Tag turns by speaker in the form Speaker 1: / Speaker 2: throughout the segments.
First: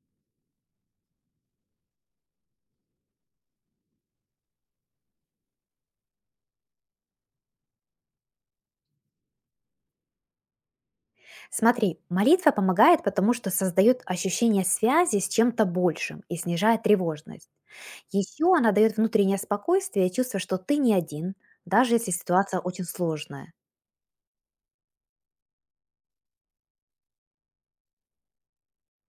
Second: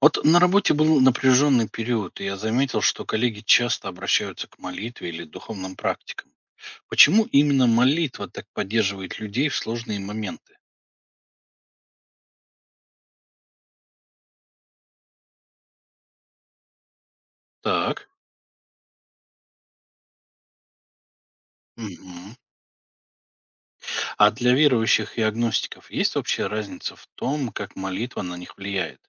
Speaker 1: Вот на работе был напряженный период, и я заметил, что коллеги часто обращаются к молитве или духовным практикам. Почему именно молитва так поддерживает людей в сложные моменты?
Speaker 2: Смотри, молитва помогает, потому что создает ощущение связи с чем-то большим и снижает тревожность.
Speaker 1: Так.
Speaker 2: Еще она дает внутреннее спокойствие и чувство, что ты не один, даже если
Speaker 1: Мгм.
Speaker 2: ситуация очень сложная.
Speaker 1: А для верующих и агностиков есть вообще разница в том, как молитва на них влияет?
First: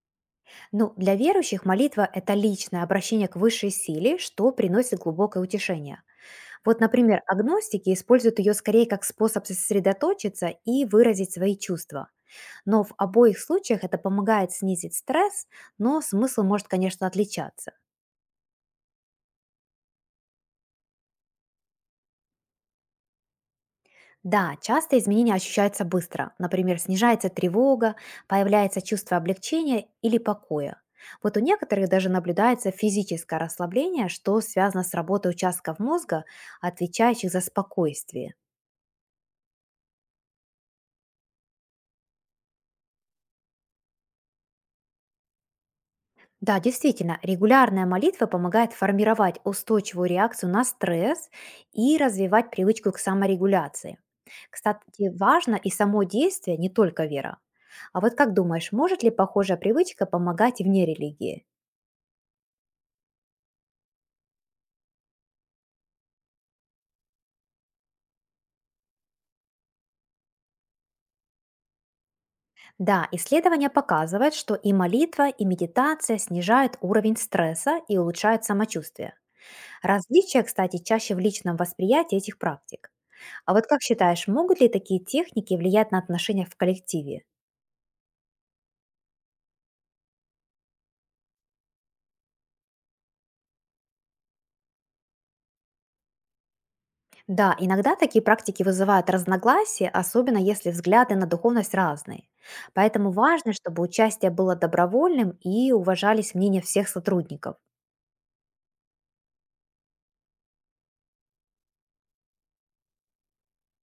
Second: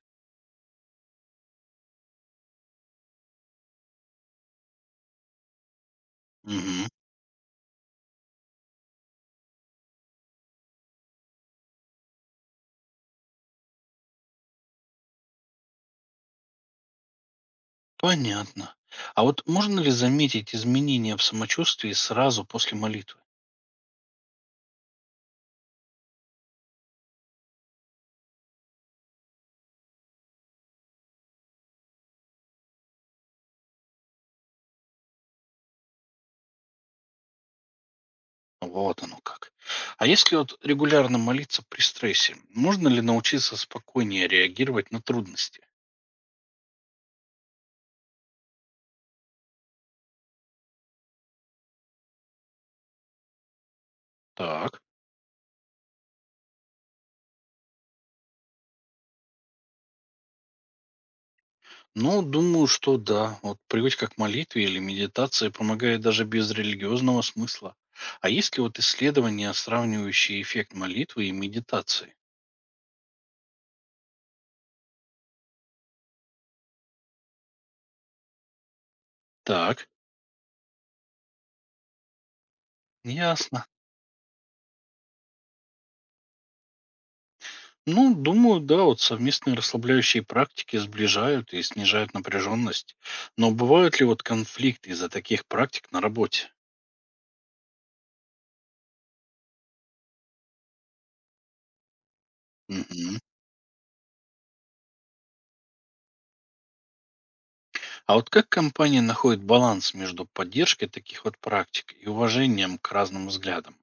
Speaker 2: Ну, для верующих молитва– это личное обращение к высшей силе, что приносит глубокое утешение. Вот,
Speaker 1: Мгм.
Speaker 2: например, агностики используют ее скорее как способ сосредоточиться и выразить свои чувства. Но в обоих случаях это помогает снизить стресс, но смысл может, конечно, отличаться.
Speaker 1: Понятно. А вот можно ли заметить изменения в самочувствии сразу после молитвы?
Speaker 2: Да, часто изменения ощущаются быстро. Например, снижается тревога, появляется чувство облегчения или покоя. Вот у некоторых даже наблюдается физическое расслабление, что связано с работой участков мозга, отвечающих за спокойствие.
Speaker 1: Вот оно как. А если вот регулярно молиться при стрессе, можно ли научиться спокойнее реагировать на трудности?
Speaker 2: Да, действительно, регулярная молитва помогает формировать устойчивую реакцию на стресс и развивать привычку к саморегуляции.
Speaker 1: Так.
Speaker 2: Кстати, важно и само действие, не только вера. А вот как думаешь, может ли похожая привычка помогать и вне религии?
Speaker 1: Ну, думаю, что да. Вот привычка к молитве или медитации помогает даже без религиозного смысла. А есть ли вот исследования, сравнивающие эффект молитвы и медитации?
Speaker 2: Да, исследования показывают, что и молитва, и медитация снижают уровень стресса и улучшают самочувствие.
Speaker 1: Так,
Speaker 2: Различия, кстати, чаще в личном восприятии этих практик. А вот
Speaker 1: ясно.
Speaker 2: как считаешь, могут ли такие техники влиять на отношения в коллективе?
Speaker 1: Ну, думаю, да, вот совместные расслабляющие практики сближают и снижают напряженность. Но бывают ли вот конфликты из-за таких практик на работе?
Speaker 2: Да, иногда такие практики вызывают разногласия, особенно если взгляды на духовность разные. Поэтому
Speaker 1: Мгм.
Speaker 2: важно, чтобы участие было добровольным и уважались мнения всех сотрудников.
Speaker 1: А вот как компания находит баланс между поддержкой таких вот практик и уважением к разным взглядам?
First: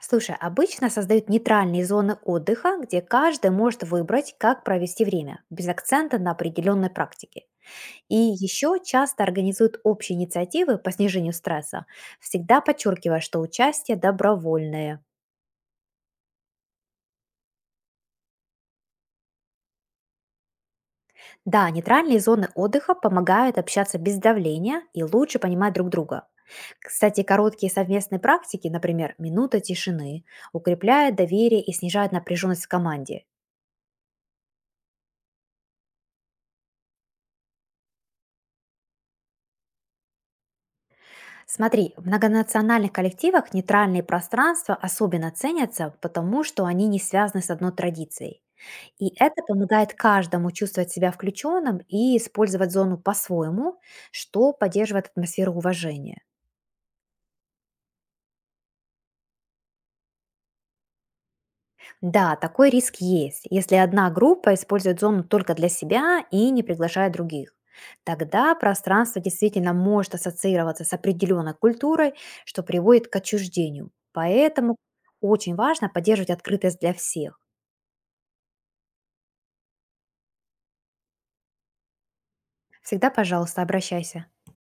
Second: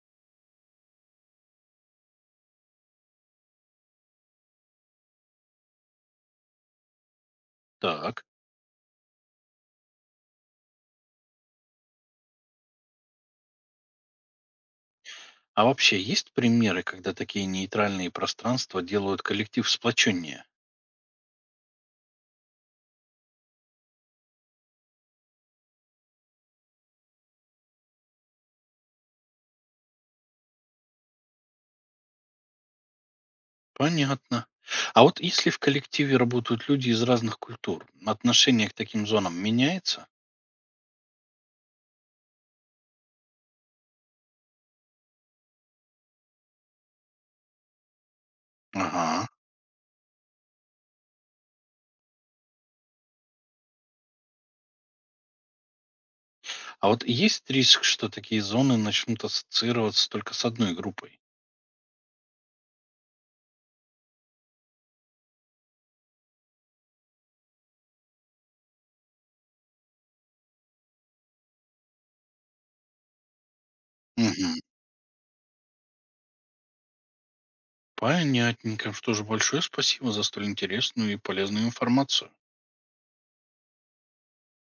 Speaker 2: Слушай, обычно создают нейтральные зоны отдыха, где каждый может выбрать, как провести время, без акцента на определенной практике. И
Speaker 1: Так.
Speaker 2: еще часто организуют общие инициативы по снижению стресса, всегда подчеркивая, что участие добровольное.
Speaker 1: А вообще есть примеры, когда такие нейтральные пространства делают коллектив сплоченнее?
Speaker 2: Да, нейтральные зоны отдыха помогают общаться без давления и лучше понимать друг друга. Кстати, короткие совместные практики, например, минута тишины, укрепляют доверие и снижают напряженность в команде.
Speaker 1: Понятно. А вот если в коллективе работают люди из разных культур, отношение к таким зонам меняется?
Speaker 2: Смотри, в многонациональных коллективах нейтральные пространства особенно ценятся, потому что они не связаны с одной традицией. И
Speaker 1: Ага.
Speaker 2: это помогает каждому чувствовать себя включенным и использовать зону по-своему, что поддерживает атмосферу уважения.
Speaker 1: А вот есть риск, что такие зоны начнут ассоциироваться только с одной группой?
Speaker 2: Да, такой риск есть, если одна группа использует зону только для себя и не приглашает других. Тогда пространство действительно может ассоциироваться с определенной культурой, что приводит к отчуждению.
Speaker 1: Угу.
Speaker 2: Поэтому очень важно поддерживать открытость для всех.
Speaker 1: Понятненько. Что же, большое спасибо за столь интересную и полезную информацию.
Speaker 2: Всегда, пожалуйста, обращайся.